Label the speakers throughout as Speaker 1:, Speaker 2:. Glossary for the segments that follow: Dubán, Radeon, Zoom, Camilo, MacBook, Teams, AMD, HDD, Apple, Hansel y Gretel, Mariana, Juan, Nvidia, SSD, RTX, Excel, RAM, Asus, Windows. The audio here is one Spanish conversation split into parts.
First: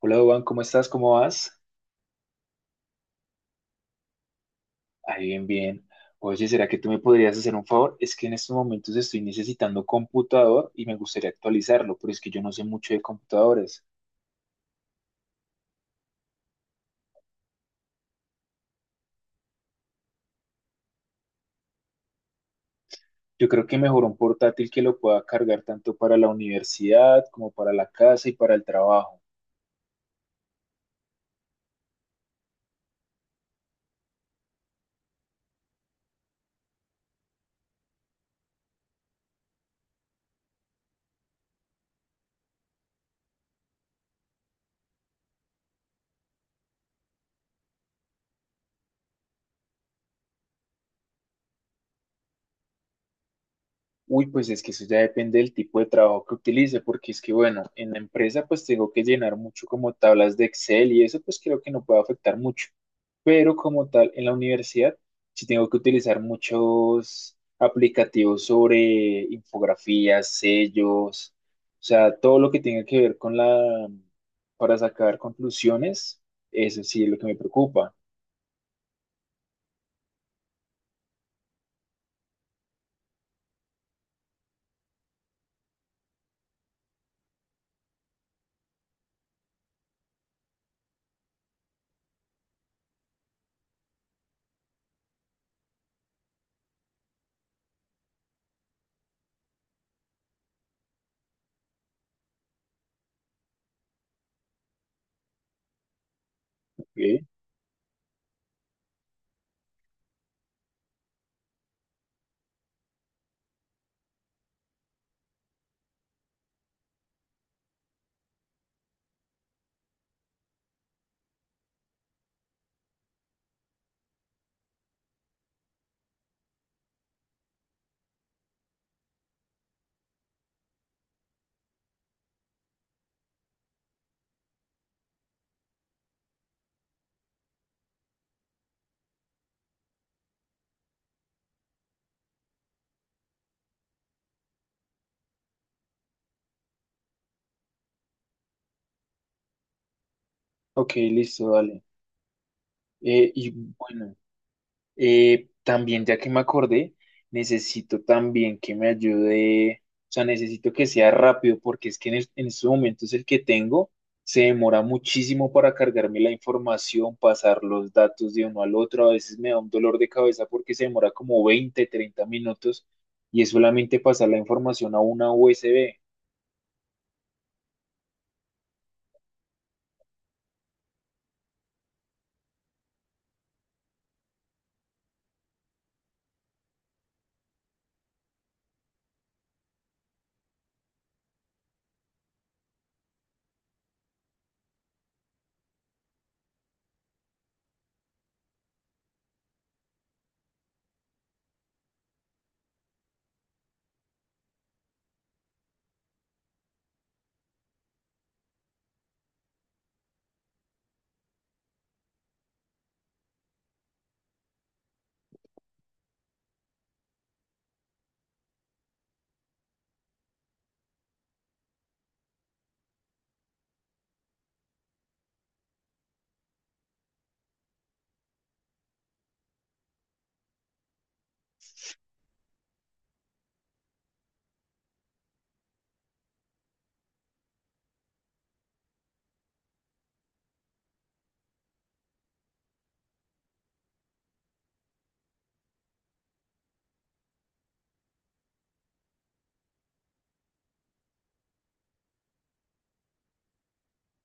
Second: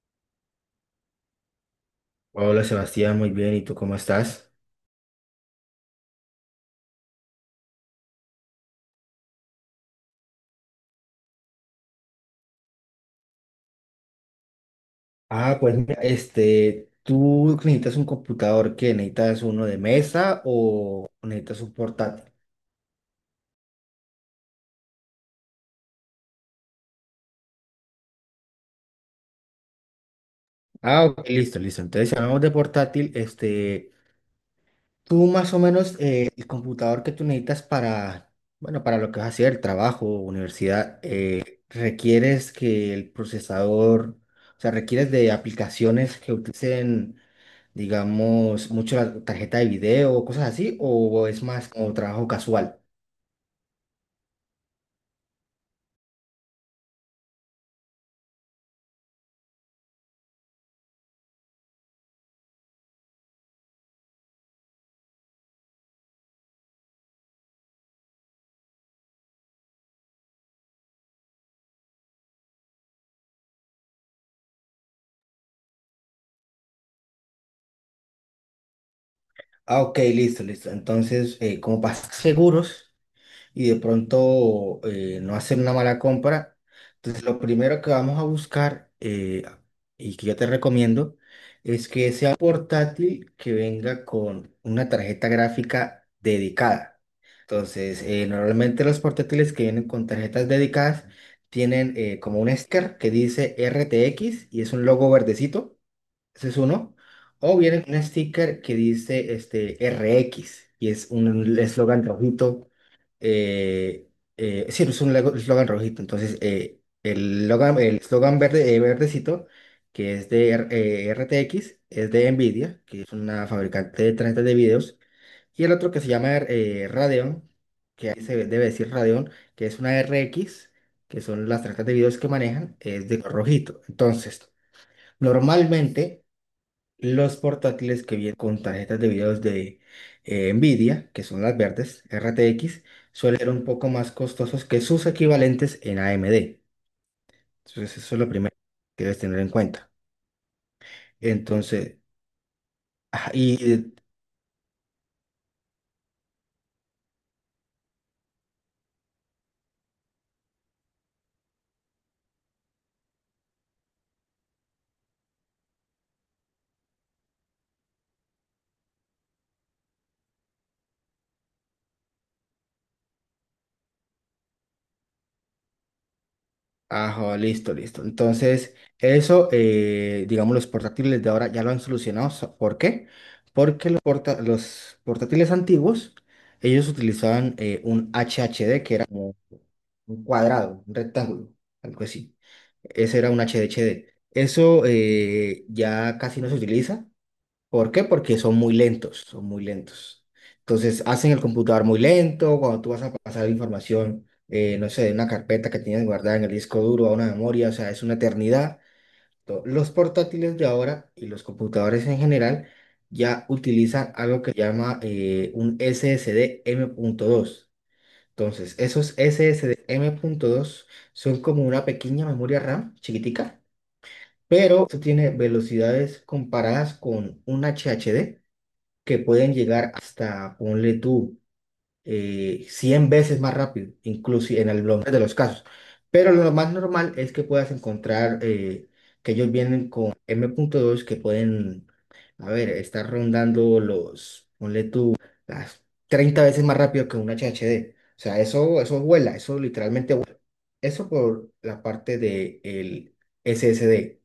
Speaker 1: Hola, Dubán, ¿cómo estás? ¿Cómo vas?
Speaker 2: Hola Sebastián, muy bien. ¿Y tú cómo estás?
Speaker 1: Ahí bien, bien. Oye, ¿será que tú me podrías hacer un favor? Es que en estos momentos estoy necesitando computador y me gustaría actualizarlo, pero es que yo no sé mucho de computadores.
Speaker 2: Ah, pues mira, este, ¿tú necesitas un computador que necesitas uno de mesa o necesitas un portátil?
Speaker 1: Yo creo que mejor un portátil que lo pueda cargar tanto para la universidad como para la casa y para el trabajo.
Speaker 2: Ah, ok, listo, listo. Entonces, si hablamos de portátil, este, tú más o menos el computador que tú necesitas para, bueno, para lo que vas a hacer, trabajo, universidad, requieres que el procesador, o sea, requieres de aplicaciones que utilicen, digamos, mucho la tarjeta de video o cosas así, o es más como trabajo casual.
Speaker 1: Uy, pues es que eso ya depende del tipo de trabajo que utilice, porque es que, bueno, en la empresa pues tengo que llenar mucho como tablas de Excel y eso pues creo que no puede afectar mucho. Pero como tal, en la universidad sí tengo que utilizar muchos aplicativos sobre infografías, sellos, o sea, todo lo que tenga que ver con la, para sacar conclusiones, eso sí es lo que me preocupa.
Speaker 2: Ah, ok, listo, listo. Entonces, como para estar seguros. Y de pronto no hacer una mala compra. Entonces, lo primero que vamos a buscar y que yo te recomiendo es que sea portátil que venga con una tarjeta gráfica dedicada. Entonces, normalmente los portátiles que vienen con tarjetas dedicadas tienen como un sticker que dice RTX y es un logo verdecito. Ese es uno.
Speaker 1: Ok.
Speaker 2: O viene un sticker que dice este R X y es un eslogan rojito. Eh, sí, es un eslogan rojito. Entonces, el el eslogan verde, verdecito, que es de R T X es de Nvidia, que es una fabricante de tarjetas de videos. Y el otro que se llama Radeon, que ahí se debe decir Radeon, que es una R X que son las tarjetas de videos que manejan, es de color rojito. Entonces, normalmente. Los portátiles que vienen con tarjetas de videos de Nvidia, que son las verdes, RTX, suelen ser un poco más costosos que sus equivalentes en AMD. Entonces, eso es lo primero que debes tener en cuenta.
Speaker 1: Ok, listo, dale.
Speaker 2: Entonces, ah,
Speaker 1: Eh, y
Speaker 2: y.
Speaker 1: bueno. También, ya que me acordé, necesito también que me ayude, o sea, necesito que sea rápido porque es que en estos momentos el que tengo se demora muchísimo para cargarme la información, pasar los datos de uno al otro, a veces me da un dolor de cabeza porque se demora como 20 30 minutos y es solamente pasar la información a una USB.
Speaker 2: Ajá, listo, listo. Entonces, eso, digamos, los portátiles de ahora ya lo han solucionado. ¿Por qué? Porque los portátiles antiguos, ellos utilizaban un HHD, que era como un cuadrado, un rectángulo, algo así. Ese era un HDHD. Eso ya casi no se utiliza. ¿Por qué? Porque son muy lentos, son muy lentos. Entonces, hacen el computador muy lento, cuando tú vas a pasar información, no sé, de una carpeta que tienes guardada en el disco duro a una memoria, o sea, es una eternidad. Los portátiles de ahora y los computadores en general ya utilizan algo que se llama un SSD dos. Entonces, esos SSD dos son como una pequeña memoria RAM chiquitica, pero esto tiene velocidades comparadas con un HDD que pueden llegar hasta, ponle tú, 100 veces más rápido, inclusive en algunos de los casos. Pero lo más normal es que puedas encontrar que ellos vienen con M.2 que pueden, a ver, estar rondando los, ponle tú, las 30 veces más rápido que un H H D. O sea, eso vuela, eso literalmente vuela. Eso por la parte del S S D.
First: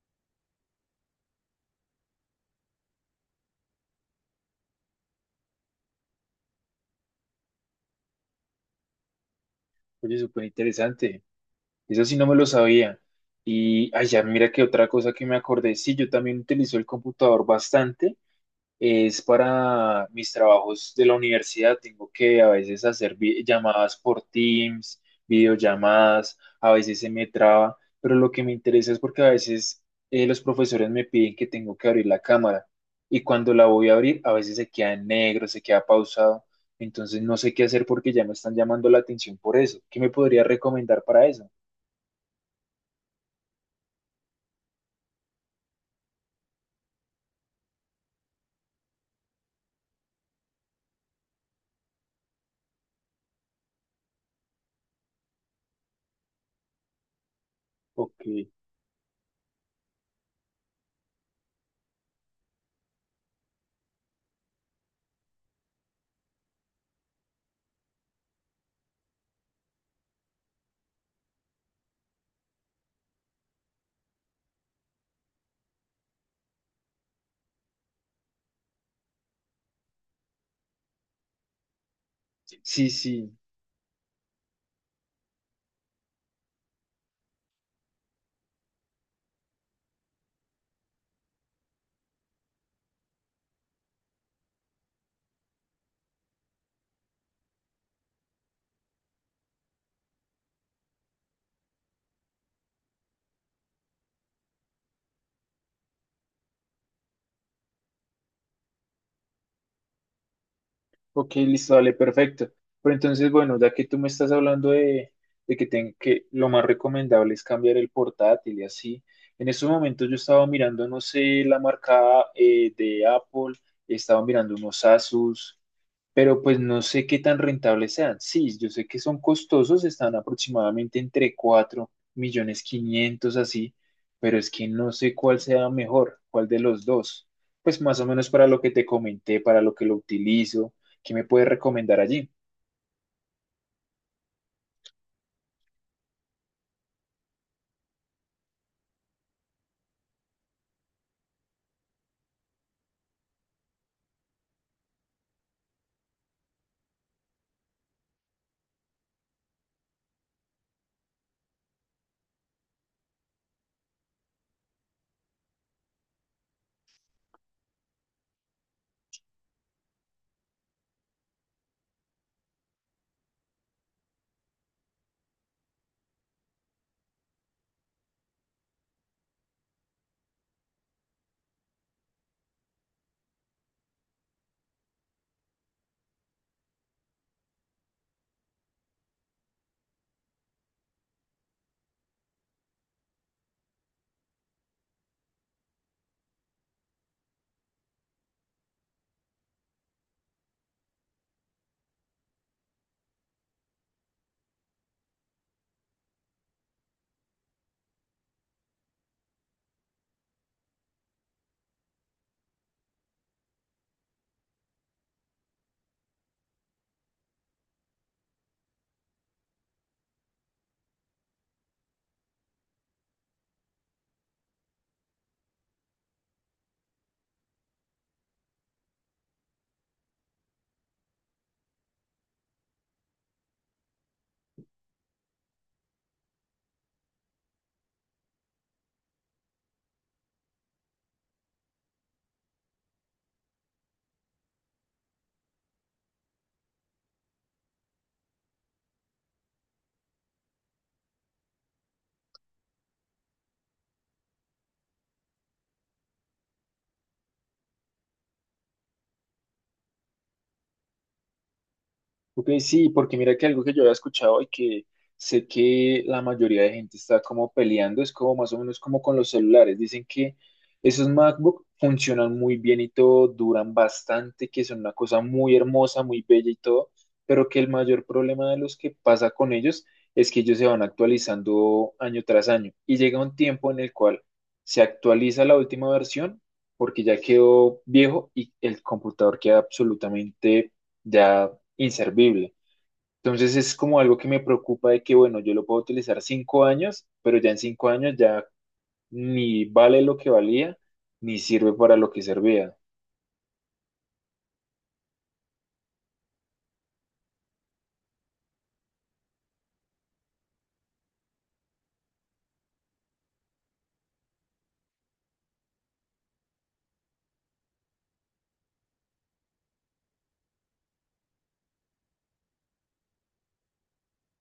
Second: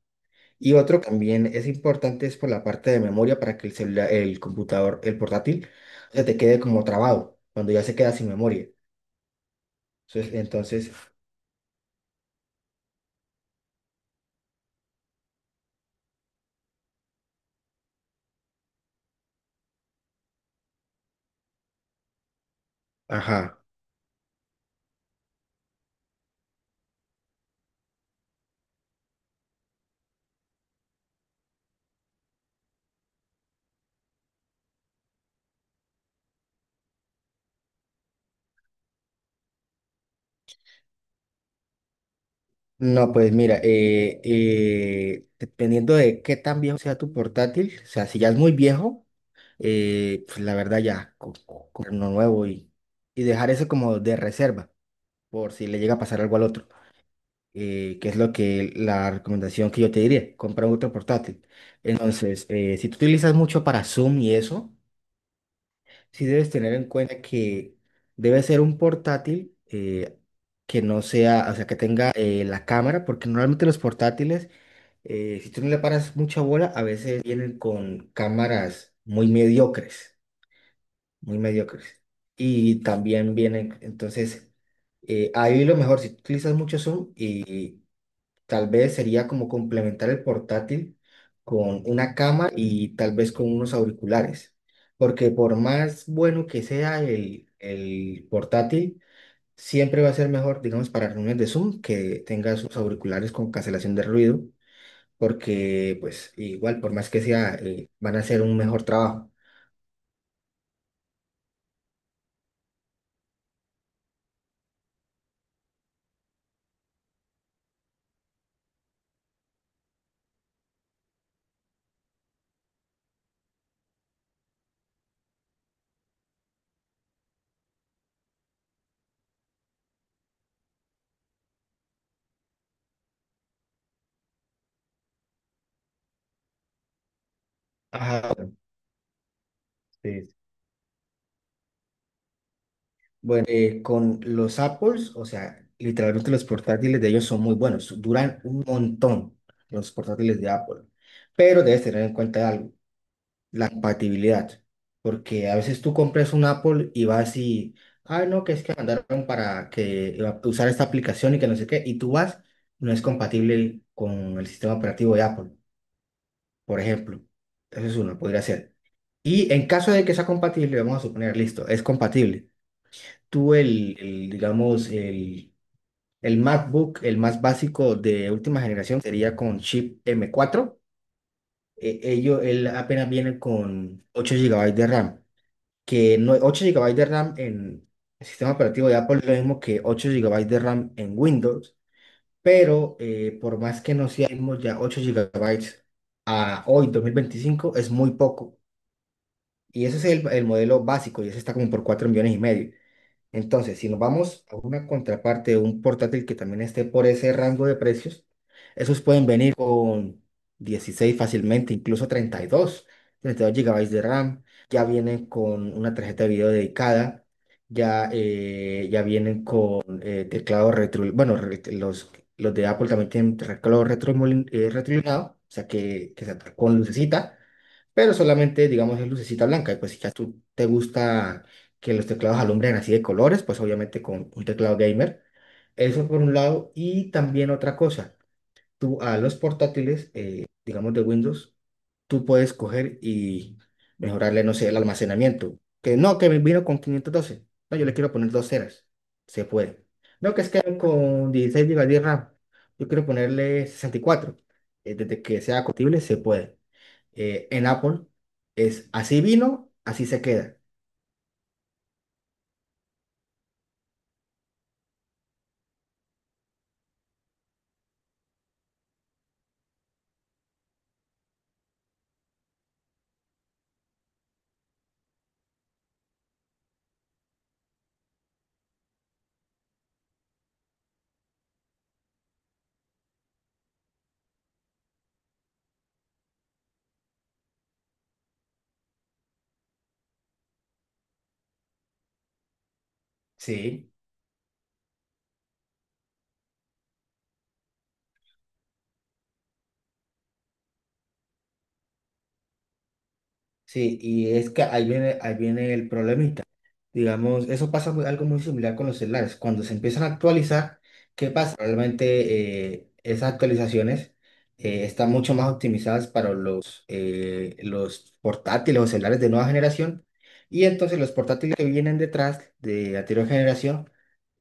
Speaker 2: Y otro también es importante es por la parte de memoria para que el celular, el computador, el portátil, se te quede como trabado cuando ya se queda sin memoria.
Speaker 1: Oye,
Speaker 2: Entonces,
Speaker 1: súper
Speaker 2: entonces,
Speaker 1: interesante. Eso sí no me lo sabía. Y allá, mira que otra cosa que me acordé, sí, yo también utilizo el computador bastante es para mis trabajos de la universidad. Tengo que a veces hacer
Speaker 2: ajá.
Speaker 1: llamadas por Teams, videollamadas, a veces se me traba, pero lo que me interesa es porque a veces los profesores me piden que tengo que abrir la cámara y cuando la voy a abrir, a veces se queda en negro, se queda pausado. Entonces no sé qué hacer porque ya me están llamando la atención por eso. ¿Qué me podría recomendar para eso?
Speaker 2: No, pues mira, dependiendo de qué tan viejo sea tu portátil, o sea, si ya es muy viejo, pues la verdad ya comprar uno nuevo y dejar eso como de reserva por si le llega a pasar algo al otro. Que es
Speaker 1: Ok.
Speaker 2: lo que la recomendación que yo te diría, compra otro portátil. Entonces, si tú utilizas mucho para Zoom y eso, sí debes tener en cuenta que debe ser un portátil que no sea, o sea, que tenga la cámara, porque normalmente los portátiles, si tú no le paras mucha bola, a veces vienen con cámaras muy mediocres, muy mediocres. Y
Speaker 1: Sí,
Speaker 2: también
Speaker 1: sí.
Speaker 2: vienen, entonces, ahí lo mejor, si tú utilizas mucho Zoom y tal vez sería como complementar el portátil con una cama y tal vez con unos auriculares, porque por más bueno que sea el portátil, siempre va a ser mejor, digamos, para reuniones de Zoom que tenga sus auriculares con cancelación de ruido, porque pues igual, por más que sea, van a hacer un mejor trabajo.
Speaker 1: Ok, listo, dale, perfecto. Pero entonces, bueno, ya que tú me estás hablando de que, que lo más recomendable es cambiar el portátil y así, en estos momentos yo estaba mirando, no sé, la marca de Apple, estaba mirando unos Asus, pero pues no sé qué tan rentables sean. Sí, yo sé que son costosos, están aproximadamente entre 4.500.000 así, pero es que no sé cuál sea mejor, cuál de los dos. Pues más o menos
Speaker 2: Ajá.
Speaker 1: para lo que te comenté, para lo que lo
Speaker 2: Sí,
Speaker 1: utilizo, ¿qué me puedes recomendar allí?
Speaker 2: bueno, con los Apples, o sea, literalmente los portátiles de ellos son muy buenos, duran un montón los portátiles de Apple, pero debes tener en cuenta algo, la compatibilidad, porque a veces tú compras un Apple y vas y, ah, no, que es que mandaron para que iba a usar esta aplicación y que no sé qué, y tú vas, no es compatible con el sistema operativo de Apple, por ejemplo, eso es uno, podría ser. Y en caso de que sea compatible, vamos a suponer, listo, es compatible tú digamos, el MacBook, el más básico de última generación, sería con chip M4. Él apenas viene con 8 GB de RAM, que no, 8 GB de RAM en el sistema operativo de Apple es lo mismo que 8 GB de RAM en Windows, pero por más que no seamos ya 8 GB a hoy, 2025 es muy poco. Y ese es el modelo básico y ese está como por 4,5 millones. Entonces, si nos vamos a una contraparte de un portátil que también esté por ese rango de precios, esos pueden venir con 16 fácilmente, incluso 32 GB de RAM, ya vienen con una tarjeta de video dedicada, ya, ya vienen con teclado retro, bueno, los de Apple también tienen teclado retro retroiluminado, o sea que se con lucecita pero solamente, digamos, es lucecita blanca. Y pues si ya tú te gusta que los teclados alumbren así de colores, pues obviamente con un teclado gamer. Eso por un lado. Y también otra cosa, tú a los portátiles, digamos de Windows, tú puedes coger y mejorarle, no sé, el almacenamiento. Que no, que me vino con 512, no, yo le quiero poner 2 teras. Se puede. No, que es que con 16 gigas de RAM. Yo quiero ponerle 64. Desde que sea compatible, se puede. En Apple es así vino, así se queda.
Speaker 1: Ok, sí, porque mira que algo que yo había escuchado y que sé que la mayoría de gente está como peleando es como más o menos como con los celulares. Dicen que esos MacBook funcionan muy bien y todo, duran bastante, que son una cosa muy hermosa, muy bella y todo, pero que el mayor problema de los que pasa con ellos es que ellos se van actualizando año tras año y llega un tiempo en el cual se actualiza la última versión porque ya quedó viejo y el computador queda absolutamente ya inservible. Entonces es
Speaker 2: Sí.
Speaker 1: como algo que me preocupa de que, bueno, yo lo puedo utilizar 5 años, pero ya en 5 años ya ni vale lo que valía, ni sirve para lo que servía.
Speaker 2: Sí, y es que ahí viene el problema. Digamos, eso pasa algo muy similar con los celulares. Cuando se empiezan a actualizar, ¿qué pasa? Realmente esas actualizaciones están mucho más optimizadas para los portátiles o celulares de nueva generación. Y entonces los portátiles que vienen detrás de anterior generación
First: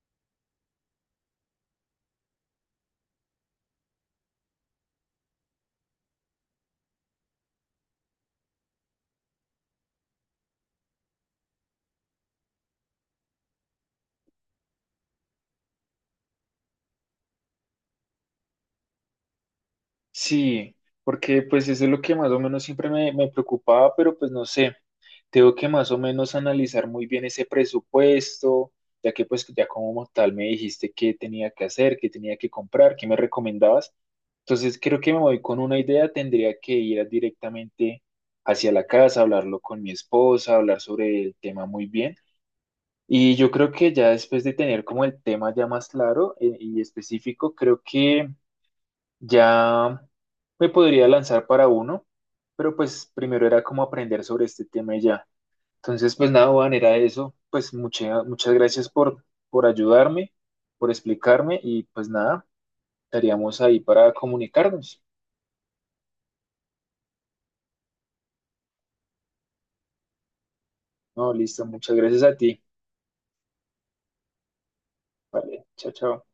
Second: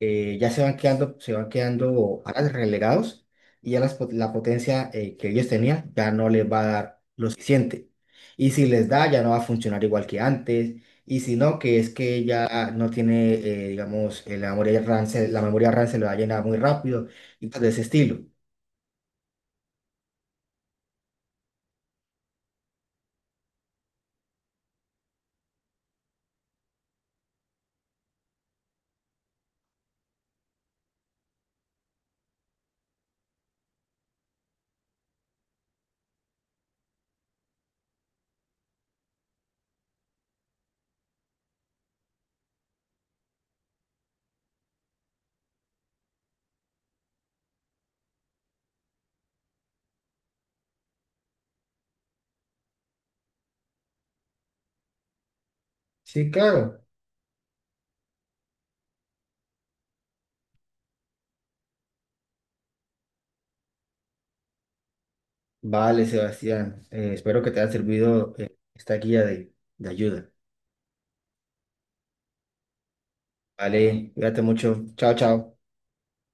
Speaker 2: ya se van quedando atrás, relegados y ya las la potencia que ellos tenían ya no les va a dar lo suficiente. Y si les da, ya no va a funcionar igual que antes y si no, que es que ella no tiene, digamos, la memoria RAM, la memoria RAM se le va a llenar muy rápido y cosas de ese estilo.
Speaker 1: Sí, porque pues eso es lo que más o menos siempre me preocupaba, pero pues no sé, tengo que más o menos analizar muy bien ese presupuesto, ya que pues ya como tal me dijiste qué tenía que hacer, qué tenía que comprar, qué me recomendabas. Entonces creo que me voy con una idea, tendría que ir directamente hacia la casa, hablarlo con mi esposa, hablar sobre el tema muy bien. Y yo creo que ya después de tener como el tema ya más claro y específico, creo que ya me podría lanzar para uno, pero pues primero era como aprender sobre este tema y ya. Entonces, pues
Speaker 2: Sí,
Speaker 1: nada, Juan,
Speaker 2: claro.
Speaker 1: era eso. Pues muchas gracias por ayudarme, por explicarme y pues nada, estaríamos ahí para comunicarnos.
Speaker 2: Vale, Sebastián. Espero que te haya servido, esta guía de ayuda.
Speaker 1: No, listo, muchas gracias a ti.
Speaker 2: Vale, cuídate mucho. Chao, chao.
Speaker 1: Vale, chao, chao.